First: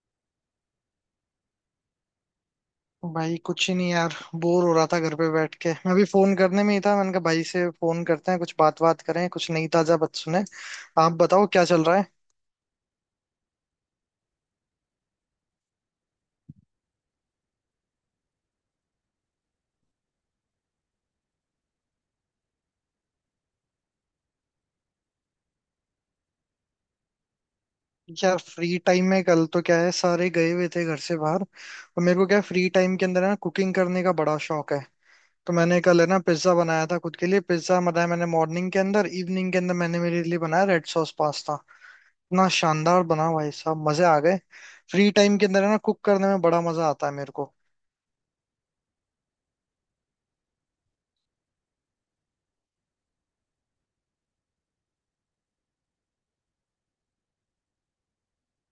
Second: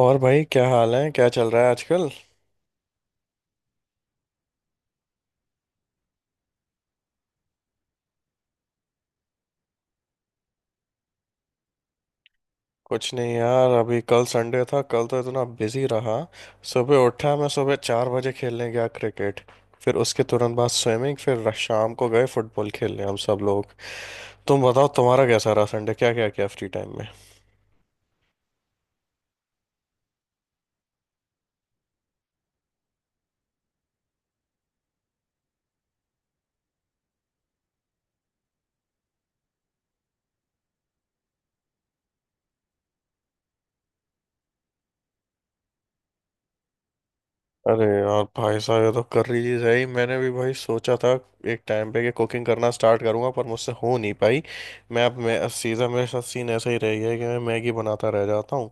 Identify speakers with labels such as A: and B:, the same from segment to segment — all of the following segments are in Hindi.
A: और भाई क्या हाल है। क्या चल रहा है आजकल?
B: भाई कुछ ही नहीं यार। बोर हो रहा था घर पे बैठ के, मैं भी फोन करने में ही था, मैंने कहा भाई से फोन करते हैं, कुछ बात बात करें, कुछ नई ताजा बात सुने। आप बताओ क्या चल रहा है।
A: कुछ नहीं यार। अभी कल संडे था, कल तो इतना बिजी रहा। सुबह उठा, मैं सुबह 4 बजे खेलने गया क्रिकेट। फिर उसके तुरंत बाद स्विमिंग, फिर शाम को गए फुटबॉल खेलने हम सब लोग। तुम बताओ, तुम्हारा कैसा रहा संडे? क्या क्या किया फ्री टाइम?
B: यार फ्री टाइम में कल तो क्या है, सारे गए हुए थे घर से बाहर, और मेरे को क्या है, फ्री टाइम के अंदर है ना, कुकिंग करने का बड़ा शौक है। तो मैंने कल है ना पिज्जा बनाया था, खुद के लिए पिज्जा बनाया मैंने मॉर्निंग के अंदर। इवनिंग के अंदर मैंने मेरे लिए बनाया रेड सॉस पास्ता। इतना शानदार बना भाई साहब, मजे आ गए। फ्री टाइम के अंदर है ना, कुक करने में बड़ा मजा आता है मेरे को।
A: अरे यार भाई साहब, ये तो कर रही चीज है ही। मैंने भी भाई सोचा था एक टाइम पे कि कुकिंग करना स्टार्ट करूंगा, पर मुझसे हो नहीं पाई। मैं अब मैं सीधा, मेरे साथ सीन ऐसा ही रह गया है कि मैं मैगी बनाता रह जाता हूँ।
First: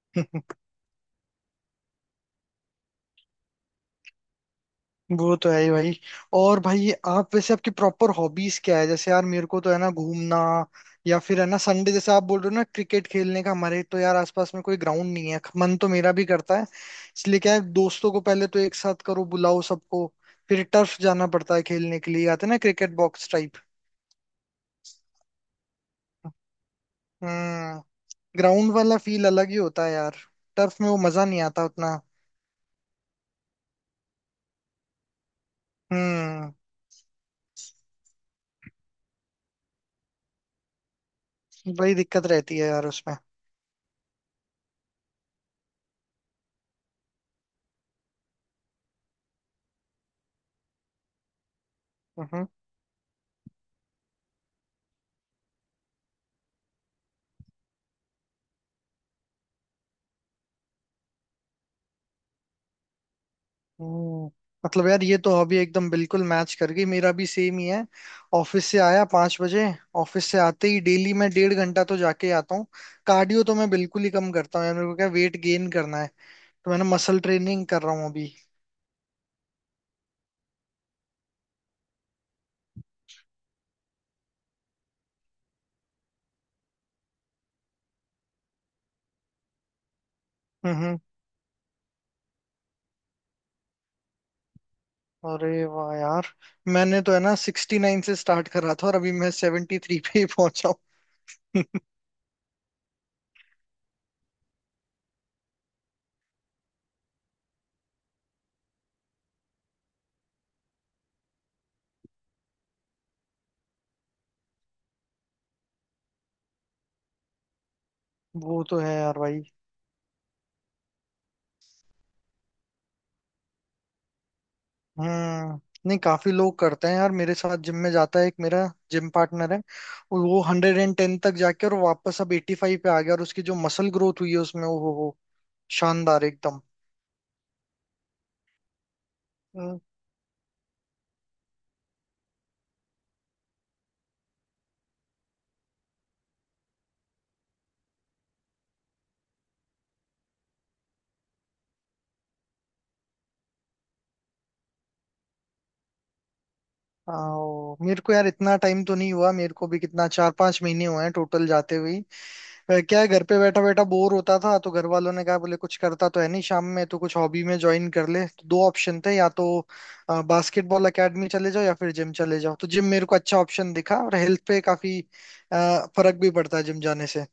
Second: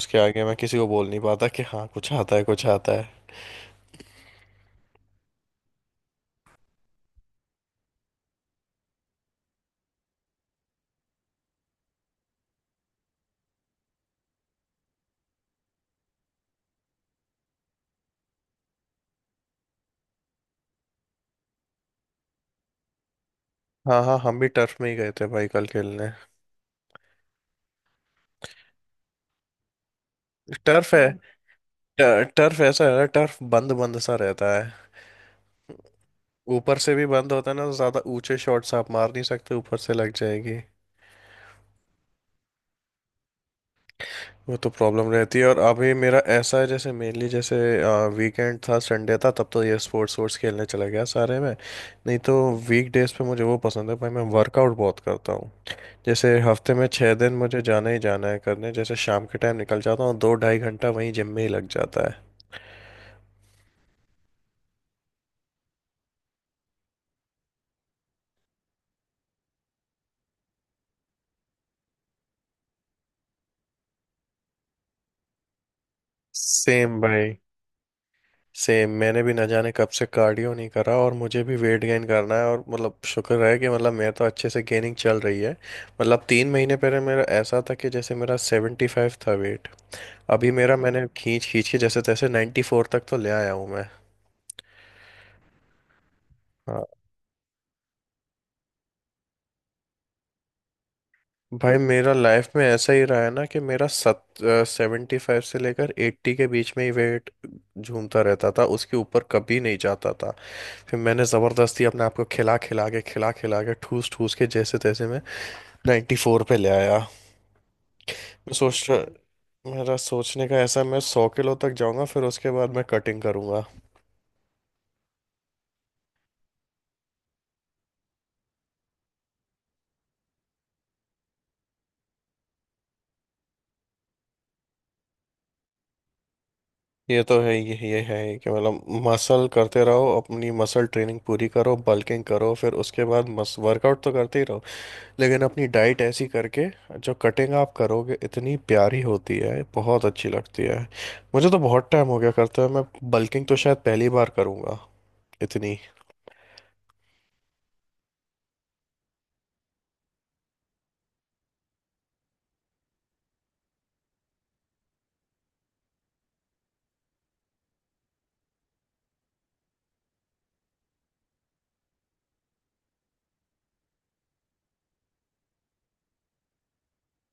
A: उसके आगे मैं किसी को बोल नहीं पाता कि हाँ कुछ आता है कुछ आता है।
B: वो तो है ही भाई। और भाई आप वैसे, आपकी प्रॉपर हॉबीज क्या है? जैसे यार मेरे को तो है ना घूमना, या फिर है ना संडे जैसे आप बोल रहे हो ना क्रिकेट खेलने का, हमारे तो यार आसपास में कोई ग्राउंड नहीं है, मन तो मेरा भी करता है, इसलिए क्या है दोस्तों को पहले तो एक साथ करो, बुलाओ सबको, फिर टर्फ जाना पड़ता है खेलने के लिए, आते हैं ना क्रिकेट बॉक्स टाइप।
A: हाँ हाँ, हम भी टर्फ में ही गए थे भाई कल खेलने।
B: हम्म। ग्राउंड वाला फील अलग ही होता है यार। टर्फ में
A: टर्फ
B: वो
A: है,
B: मजा नहीं आता उतना।
A: टर्फ ऐसा है ना, टर्फ बंद बंद सा रहता है।
B: हम्म।
A: ऊपर से भी बंद होता है ना, तो ज्यादा ऊंचे शॉट्स आप मार नहीं सकते, ऊपर से लग जाएगी।
B: बड़ी दिक्कत रहती है यार उसमें।
A: वो तो प्रॉब्लम रहती है। और अभी मेरा ऐसा है जैसे मेनली जैसे वीकेंड था, संडे था, तब तो ये स्पोर्ट्स स्पोर्ट्स खेलने चला गया सारे में, नहीं तो।
B: हम्म।
A: वीक डेज पे मुझे वो पसंद है भाई, मैं वर्कआउट बहुत करता हूँ। जैसे हफ्ते में 6 दिन मुझे जाना ही जाना है करने, जैसे शाम के टाइम निकल जाता हूँ, दो ढाई घंटा वहीं जिम में ही लग जाता है।
B: हम्म, मतलब यार ये तो हॉबी एकदम बिल्कुल मैच कर गई, मेरा भी सेम ही है। ऑफिस से आया 5 बजे, ऑफिस से आते ही डेली मैं डेढ़ घंटा तो जाके ही आता हूँ। कार्डियो तो मैं बिल्कुल ही कम करता हूँ यार, मेरे को क्या वेट गेन करना है, तो मैंने
A: सेम
B: मसल
A: भाई।
B: ट्रेनिंग कर रहा हूँ अभी।
A: सेम मैंने भी ना जाने कब से कार्डियो नहीं करा, और मुझे भी वेट गेन करना है, और मतलब शुक्र है कि मतलब मेरा तो अच्छे से गेनिंग चल रही है। मतलब 3 महीने पहले मेरा ऐसा था कि जैसे मेरा 75 था वेट। अभी
B: हम्म
A: मेरा,
B: हम्म।
A: मैंने खींच खींच के जैसे तैसे 94 तक तो ले आया हूँ मैं।
B: अरे वाह यार।
A: हाँ
B: मैंने तो है ना 69 से स्टार्ट करा था, और अभी मैं 73 पे ही पहुंचा हूँ।
A: भाई, मेरा लाइफ में ऐसा ही रहा है ना कि मेरा सत 75 से लेकर 80 के बीच में ही वेट झूमता रहता था, उसके ऊपर कभी नहीं जाता था। फिर मैंने ज़बरदस्ती अपने आप को खिला खिला के ठूस ठूस के जैसे तैसे नाइन्टी फोर पे ले आया मैं।
B: वो तो
A: सोच
B: है यार भाई।
A: रहा, मेरा सोचने का ऐसा है, मैं 100 किलो तक जाऊंगा, फिर उसके बाद मैं कटिंग करूंगा।
B: हम्म। नहीं, काफी लोग करते हैं यार, मेरे साथ जिम में जाता है एक मेरा जिम पार्टनर है, और वो 110 तक जाके और वापस अब 85 पे आ गया, और उसकी जो मसल ग्रोथ हुई है उसमें वो शानदार एकदम।
A: ये तो है, ये है कि मतलब मसल
B: हम्म,
A: करते रहो, अपनी मसल ट्रेनिंग पूरी करो, बल्किंग करो, फिर उसके बाद मस वर्कआउट तो करते ही रहो। लेकिन अपनी डाइट ऐसी करके जो कटिंग आप करोगे, इतनी प्यारी होती है, बहुत अच्छी लगती है। मुझे तो बहुत टाइम हो गया करते हुए मैं। बल्किंग तो शायद पहली बार करूंगा इतनी।
B: आओ, मेरे को यार इतना टाइम तो नहीं हुआ, मेरे को भी कितना, चार पांच महीने हुए हैं टोटल जाते हुए। फिर क्या है घर पे बैठा बैठा बोर होता था, तो घर वालों ने कहा, बोले कुछ करता तो है नहीं शाम में, तो कुछ हॉबी में ज्वाइन कर ले, तो दो ऑप्शन थे, या तो बास्केटबॉल एकेडमी चले जाओ या फिर जिम चले जाओ, तो जिम मेरे को अच्छा ऑप्शन दिखा, और हेल्थ पे काफी फर्क भी पड़ता है जिम जाने से।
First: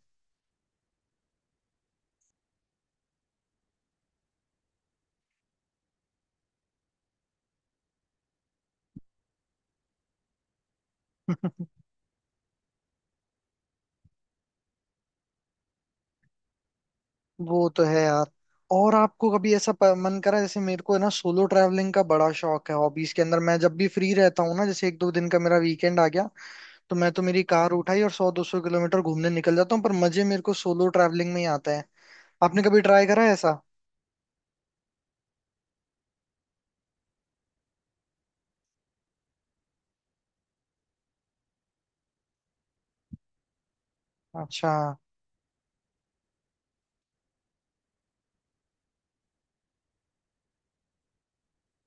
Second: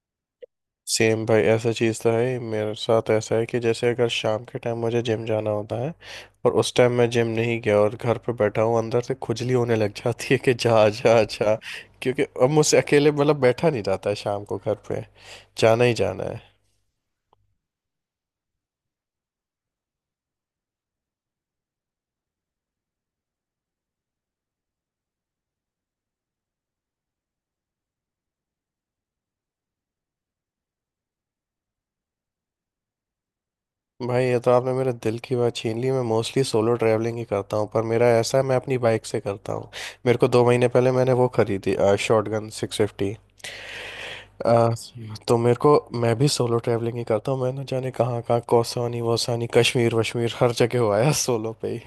A: सेम भाई, ऐसा चीज़ तो है ही। मेरे साथ ऐसा है कि जैसे अगर शाम के टाइम मुझे जिम जाना होता है और उस टाइम मैं जिम नहीं गया और घर पे बैठा हूँ, अंदर से खुजली होने लग जाती है कि जा जा जा। क्योंकि अब मुझसे अकेले मतलब बैठा नहीं जाता है शाम को घर पे, जाना ही जाना है।
B: वो तो है यार। और आपको कभी ऐसा मन करा, जैसे मेरे को है ना सोलो ट्रैवलिंग का बड़ा शौक है, हॉबीज के अंदर मैं जब भी फ्री रहता हूँ ना, जैसे एक दो दिन का मेरा वीकेंड आ गया, तो मैं तो मेरी कार उठाई और सौ दो सौ किलोमीटर घूमने निकल जाता हूँ, पर मजे मेरे को सोलो ट्रैवलिंग में ही आता है। आपने कभी ट्राई करा है ऐसा?
A: भाई, ये तो आपने मेरे दिल की बात छीन ली। मैं मोस्टली सोलो ट्रैवलिंग ही करता हूँ, पर मेरा ऐसा है मैं अपनी बाइक से करता हूँ। मेरे को 2 महीने पहले मैंने वो खरीदी, शॉटगन 650। आ,
B: अच्छा,
A: तो मेरे को, मैं भी सोलो ट्रैवलिंग ही करता हूँ। मैं ना जाने कहाँ कहाँ कौसानी वोसानी कश्मीर वश्मीर हर जगह हो आया सोलो पे ही।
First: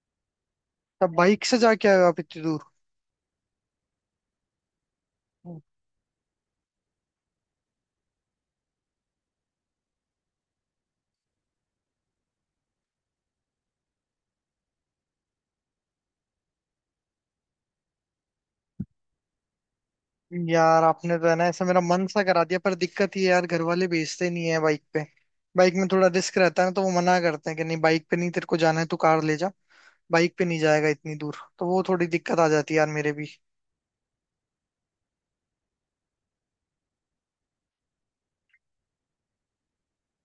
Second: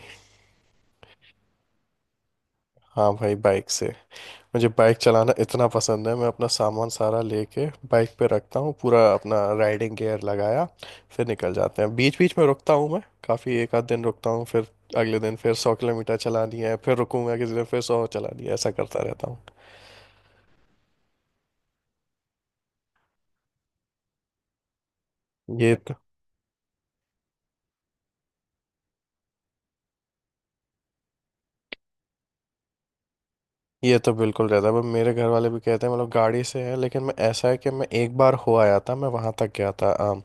B: तब बाइक से जाके आए हो आप इतनी दूर?
A: हाँ भाई बाइक से। मुझे बाइक चलाना इतना पसंद है, मैं अपना सामान सारा लेके बाइक पे रखता हूँ, पूरा अपना राइडिंग गियर लगाया, फिर निकल जाते हैं। बीच बीच में रुकता हूँ मैं काफ़ी, एक आध दिन रुकता हूँ, फिर अगले दिन फिर 100 किलोमीटर चलानी है, फिर रुकूंगा किसी दिन, फिर 100 चलानी है, ऐसा करता रहता हूँ।
B: यार आपने तो है ना ऐसा मेरा मन सा करा दिया, पर दिक्कत ये है यार, घर वाले भेजते नहीं है बाइक पे, बाइक
A: ये
B: में
A: तो
B: थोड़ा रिस्क रहता है ना, तो वो मना करते हैं कि नहीं बाइक पे नहीं, तेरे को जाना है तू कार ले जा, बाइक पे नहीं जाएगा इतनी दूर, तो वो थोड़ी दिक्कत आ जाती है यार मेरे भी।
A: ये तो बिल्कुल रहता है, पर मेरे घर वाले भी कहते हैं मतलब गाड़ी से है, लेकिन मैं ऐसा है कि मैं एक बार हो आया था, मैं वहाँ तक गया था,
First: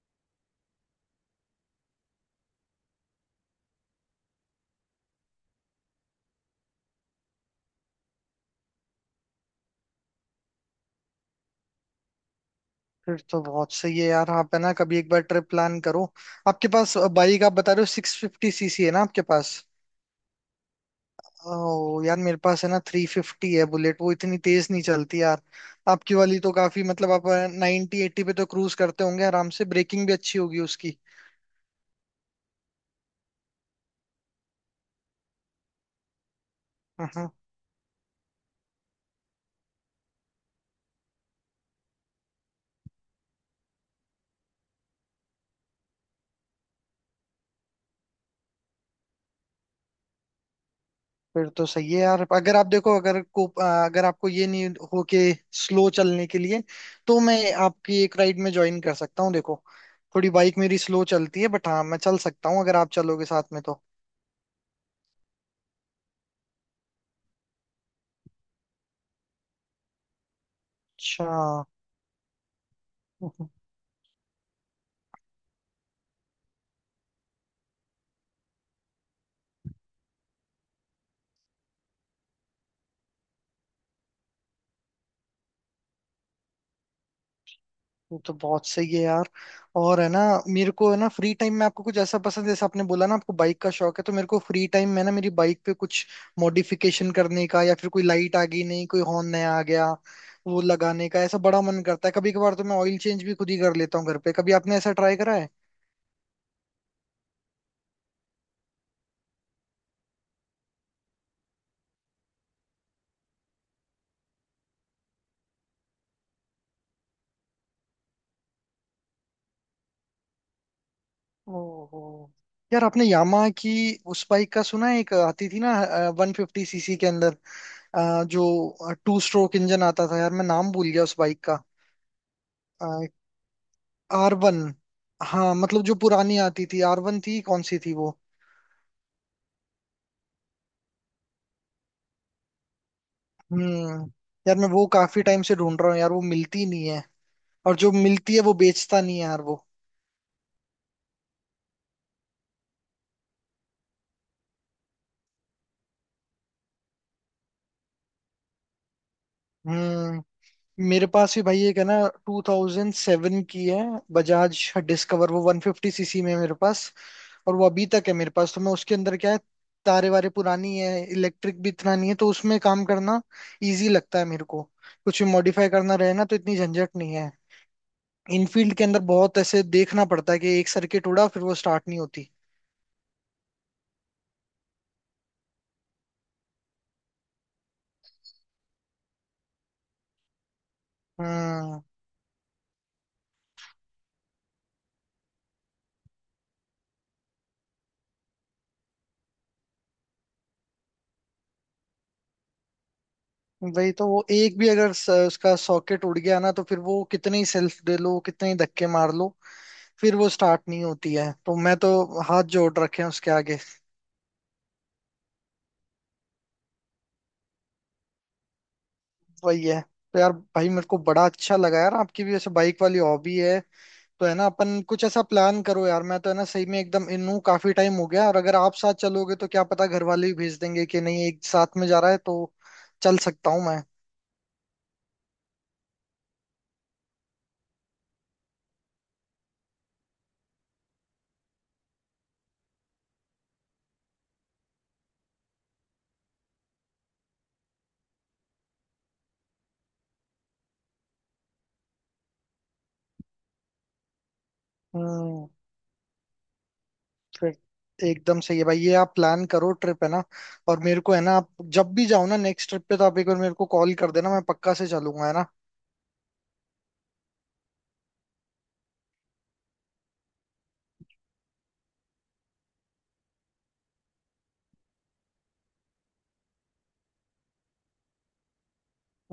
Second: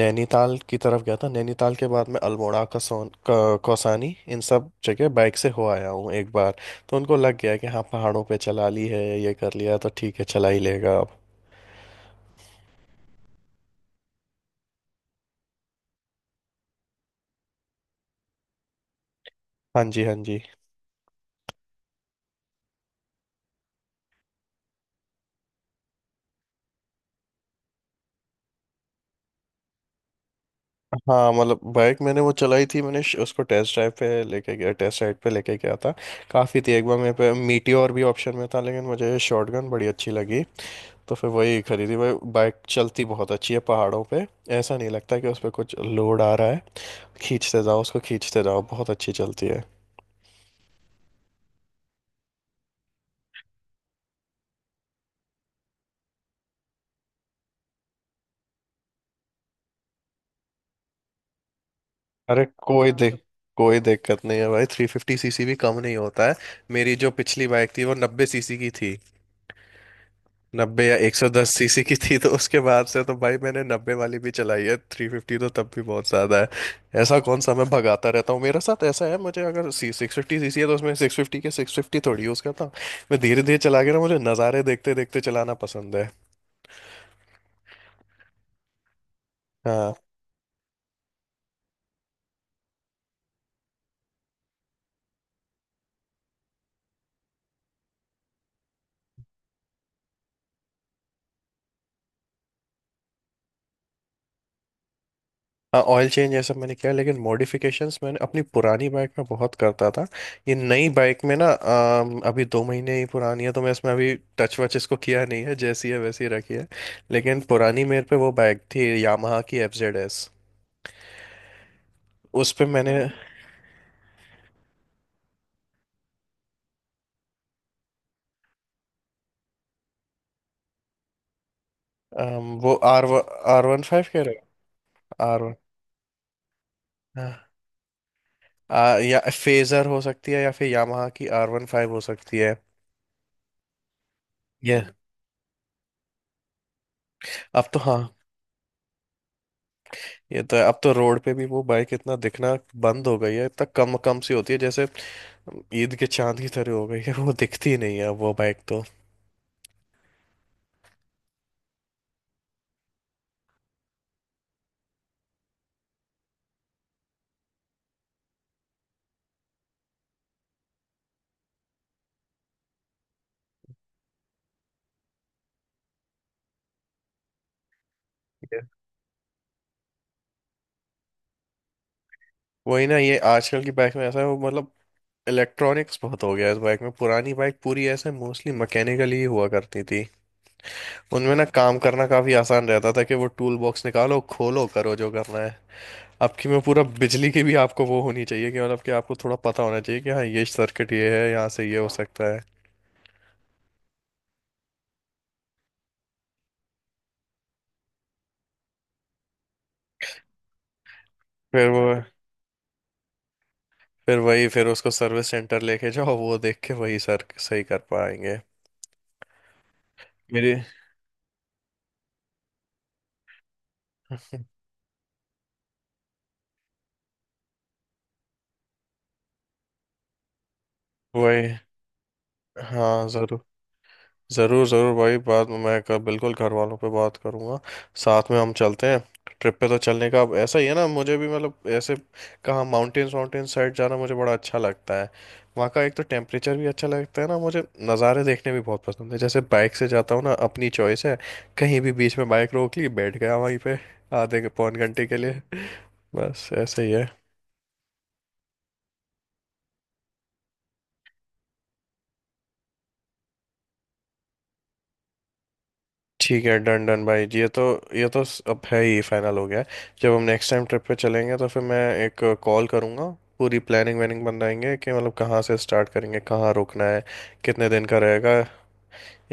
A: नैनीताल की तरफ गया था। नैनीताल के बाद मैं अल्मोड़ा, कौसानी, इन सब जगह बाइक से हो आया हूँ एक बार। तो उनको लग गया कि हाँ पहाड़ों पे चला ली है, ये कर लिया, तो ठीक है चला ही लेगा अब।
B: फिर तो बहुत सही है यार, आप है ना कभी एक बार ट्रिप प्लान करो। आपके पास बाइक, आप बता रहे हो 650 सीसी है ना आपके पास?
A: हाँ जी, हाँ जी।
B: ओ यार मेरे पास है ना 350 है बुलेट, वो इतनी तेज नहीं चलती यार। आपकी वाली तो काफी, मतलब आप नाइनटी एट्टी पे तो क्रूज करते होंगे आराम से, ब्रेकिंग भी अच्छी होगी उसकी।
A: हाँ मतलब बाइक मैंने वो चलाई थी, मैंने उसको टेस्ट ड्राइव पे लेके गया, टेस्ट राइड पे लेके गया था। काफ़ी थी। एक बार मेरे
B: हाँ,
A: पे मीटियोर भी ऑप्शन में था, लेकिन मुझे शॉटगन बड़ी अच्छी लगी। तो फिर वही खरीदी भाई। बाइक चलती बहुत अच्छी है पहाड़ों पे, ऐसा नहीं लगता कि उस पर कुछ लोड आ रहा है। खींचते जाओ उसको, खींचते जाओ, बहुत अच्छी चलती है।
B: फिर तो सही है यार। अगर आप देखो, अगर अगर आपको ये नहीं, हो के स्लो चलने के लिए, तो मैं आपकी एक राइड में ज्वाइन कर सकता हूँ, देखो थोड़ी बाइक मेरी स्लो चलती है, बट हाँ मैं चल
A: अरे
B: सकता हूँ अगर आप
A: कोई हाँ, दिक मतलब,
B: चलोगे साथ में
A: कोई
B: तो।
A: दिक्कत नहीं है भाई। 350 सीसी भी कम नहीं होता है। मेरी जो पिछली बाइक थी वो 90 सीसी की थी, नब्बे या 110 सीसी की थी, तो उसके बाद से तो भाई,
B: अच्छा,
A: मैंने 90 वाली भी चलाई है, 350 तो तब भी बहुत ज्यादा है। ऐसा कौन सा मैं भगाता रहता हूँ। मेरे साथ ऐसा है, मुझे अगर सी 650 सीसी है तो उसमें 650 के 650 थोड़ी यूज करता हूँ। मैं धीरे धीरे चला के ना, मुझे नज़ारे देखते देखते चलाना पसंद है।
B: वो तो बहुत सही है यार।
A: हाँ।
B: और है ना, मेरे को है ना फ्री टाइम में, आपको कुछ ऐसा पसंद है जैसे आपने बोला ना, आपको बाइक का शौक है, तो मेरे को फ्री टाइम में ना, मेरी बाइक पे कुछ मॉडिफिकेशन करने का, या फिर कोई लाइट आ गई, नहीं कोई हॉर्न नया आ गया वो लगाने का, ऐसा बड़ा मन करता है, कभी कभार तो मैं ऑयल चेंज भी खुद ही कर लेता हूँ घर पे, कभी आपने ऐसा ट्राई करा है?
A: हाँ ऑयल चेंज ये सब मैंने किया, लेकिन मॉडिफिकेशंस मैंने अपनी पुरानी बाइक में बहुत करता था। ये नई बाइक में ना, अभी 2 महीने ही पुरानी है, तो मैं इसमें अभी टच वच इसको किया नहीं है, जैसी है वैसी ही रखी है। लेकिन पुरानी मेरे पे वो बाइक थी यामाहा की FZS।
B: ओहो,
A: उस पे
B: यार
A: मैंने
B: आपने यामाहा की, उस बाइक का सुना है, एक आती थी ना 150 सीसी के अंदर, जो टू स्ट्रोक इंजन आता था, यार मैं नाम भूल गया उस बाइक का।
A: वो आर आर वन फाइव कह
B: आर
A: रहे
B: वन,
A: हो? आर
B: हाँ
A: वन
B: मतलब जो पुरानी आती थी आर वन
A: हाँ,
B: थी, कौन सी थी वो?
A: या फेजर हो सकती है या फिर यामाहा की R15 हो सकती है।
B: हम्म। यार मैं
A: ये
B: वो काफी टाइम से ढूंढ रहा हूँ यार, वो मिलती नहीं है,
A: अब
B: और
A: तो
B: जो
A: हाँ।
B: मिलती है वो बेचता नहीं है यार वो।
A: ये तो है। अब तो रोड पे भी वो बाइक इतना दिखना बंद हो गई है, इतना कम कम सी होती है, जैसे ईद के चांद की तरह हो गई है, वो दिखती ही नहीं है अब वो बाइक तो।
B: हम्म। मेरे पास भी भाई एक है ना 2007 की है, बजाज डिस्कवर, वो 150 सीसी में है मेरे पास, और वो अभी तक है मेरे पास, तो मैं उसके अंदर क्या है, तारे वारे पुरानी है, इलेक्ट्रिक भी इतना नहीं है, तो उसमें काम करना इजी लगता है मेरे को, कुछ भी मॉडिफाई करना रहे ना, तो इतनी झंझट नहीं है,
A: Yeah.
B: इनफील्ड के अंदर बहुत ऐसे देखना पड़ता है कि एक सर्किट उड़ा फिर वो स्टार्ट नहीं होती।
A: वही ना, ये आजकल की बाइक में ऐसा है, वो मतलब इलेक्ट्रॉनिक्स बहुत हो गया है इस बाइक में। पुरानी बाइक पूरी ऐसे मोस्टली मैकेनिकली ही हुआ करती थी, उनमें ना काम
B: हम्म।
A: करना काफी आसान रहता था कि वो टूल बॉक्स निकालो, खोलो, करो जो करना है। आपकी में पूरा बिजली की भी आपको वो होनी चाहिए कि मतलब कि आपको थोड़ा पता होना चाहिए कि हाँ ये सर्किट ये है, यहाँ से ये हो सकता है।
B: वही तो, वो एक भी अगर उसका सॉकेट उड़ गया ना, तो फिर वो कितने ही सेल्फ दे लो, कितने ही धक्के मार लो, फिर वो स्टार्ट नहीं होती है, तो
A: फिर
B: मैं
A: वो
B: तो हाथ जोड़ रखे हैं उसके आगे।
A: फिर वही, फिर उसको सर्विस सेंटर लेके जाओ, वो देख के वही सर सही कर पाएंगे।
B: वही है। तो यार
A: मेरी।
B: भाई मेरे को बड़ा अच्छा लगा यार, आपकी भी ऐसे बाइक वाली हॉबी है, तो है ना अपन कुछ ऐसा प्लान करो यार, मैं तो है ना सही में एकदम इन हूँ, काफी टाइम हो गया, और अगर आप साथ चलोगे तो क्या पता घर वाले भी भेज देंगे कि नहीं एक
A: वही,
B: साथ में जा रहा है तो
A: हाँ,
B: चल
A: जरूर।
B: सकता हूँ मैं।
A: ज़रूर ज़रूर भाई, बात मैं कर, बिल्कुल घर वालों पे बात करूँगा, साथ में हम चलते हैं। ट्रिप पे तो चलने का अब ऐसा ही है ना, मुझे भी मतलब ऐसे, कहाँ माउंटेन्स, माउंटेन साइड जाना मुझे बड़ा अच्छा लगता है। वहाँ का एक तो टेम्परेचर भी अच्छा लगता है ना मुझे। नज़ारे देखने भी बहुत पसंद है। जैसे बाइक से जाता हूँ ना, अपनी चॉइस है, कहीं भी बीच में बाइक रोक ली, बैठ गया वहीं पे आधे पौन घंटे के लिए।
B: हम्म।
A: बस ऐसे ही है।
B: फिर एकदम सही है भाई, ये आप प्लान करो ट्रिप है ना, और मेरे को है ना, आप जब भी जाओ ना नेक्स्ट ट्रिप पे, तो आप एक बार मेरे को कॉल कर देना, मैं पक्का से चलूंगा है ना।
A: ठीक है, डन डन भाई जी, ये तो अब है ही फाइनल हो गया है। जब हम नेक्स्ट टाइम ट्रिप पे चलेंगे तो फिर मैं एक कॉल करूँगा, पूरी प्लानिंग वैनिंग बनाएंगे कि मतलब कहाँ से स्टार्ट करेंगे, कहाँ रुकना है, कितने दिन का रहेगा।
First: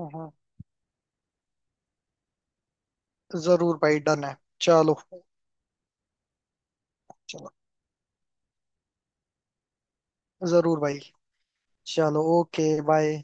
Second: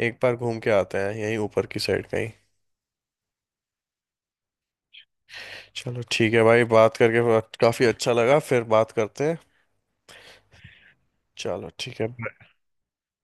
A: एक बार घूम के आते हैं यहीं ऊपर की साइड कहीं।
B: जरूर भाई, डन है। चलो।
A: चलो ठीक है भाई, बात करके
B: चलो
A: काफ़ी अच्छा लगा, फिर बात करते हैं।
B: जरूर भाई।
A: चलो ठीक है।
B: चलो ओके बाय।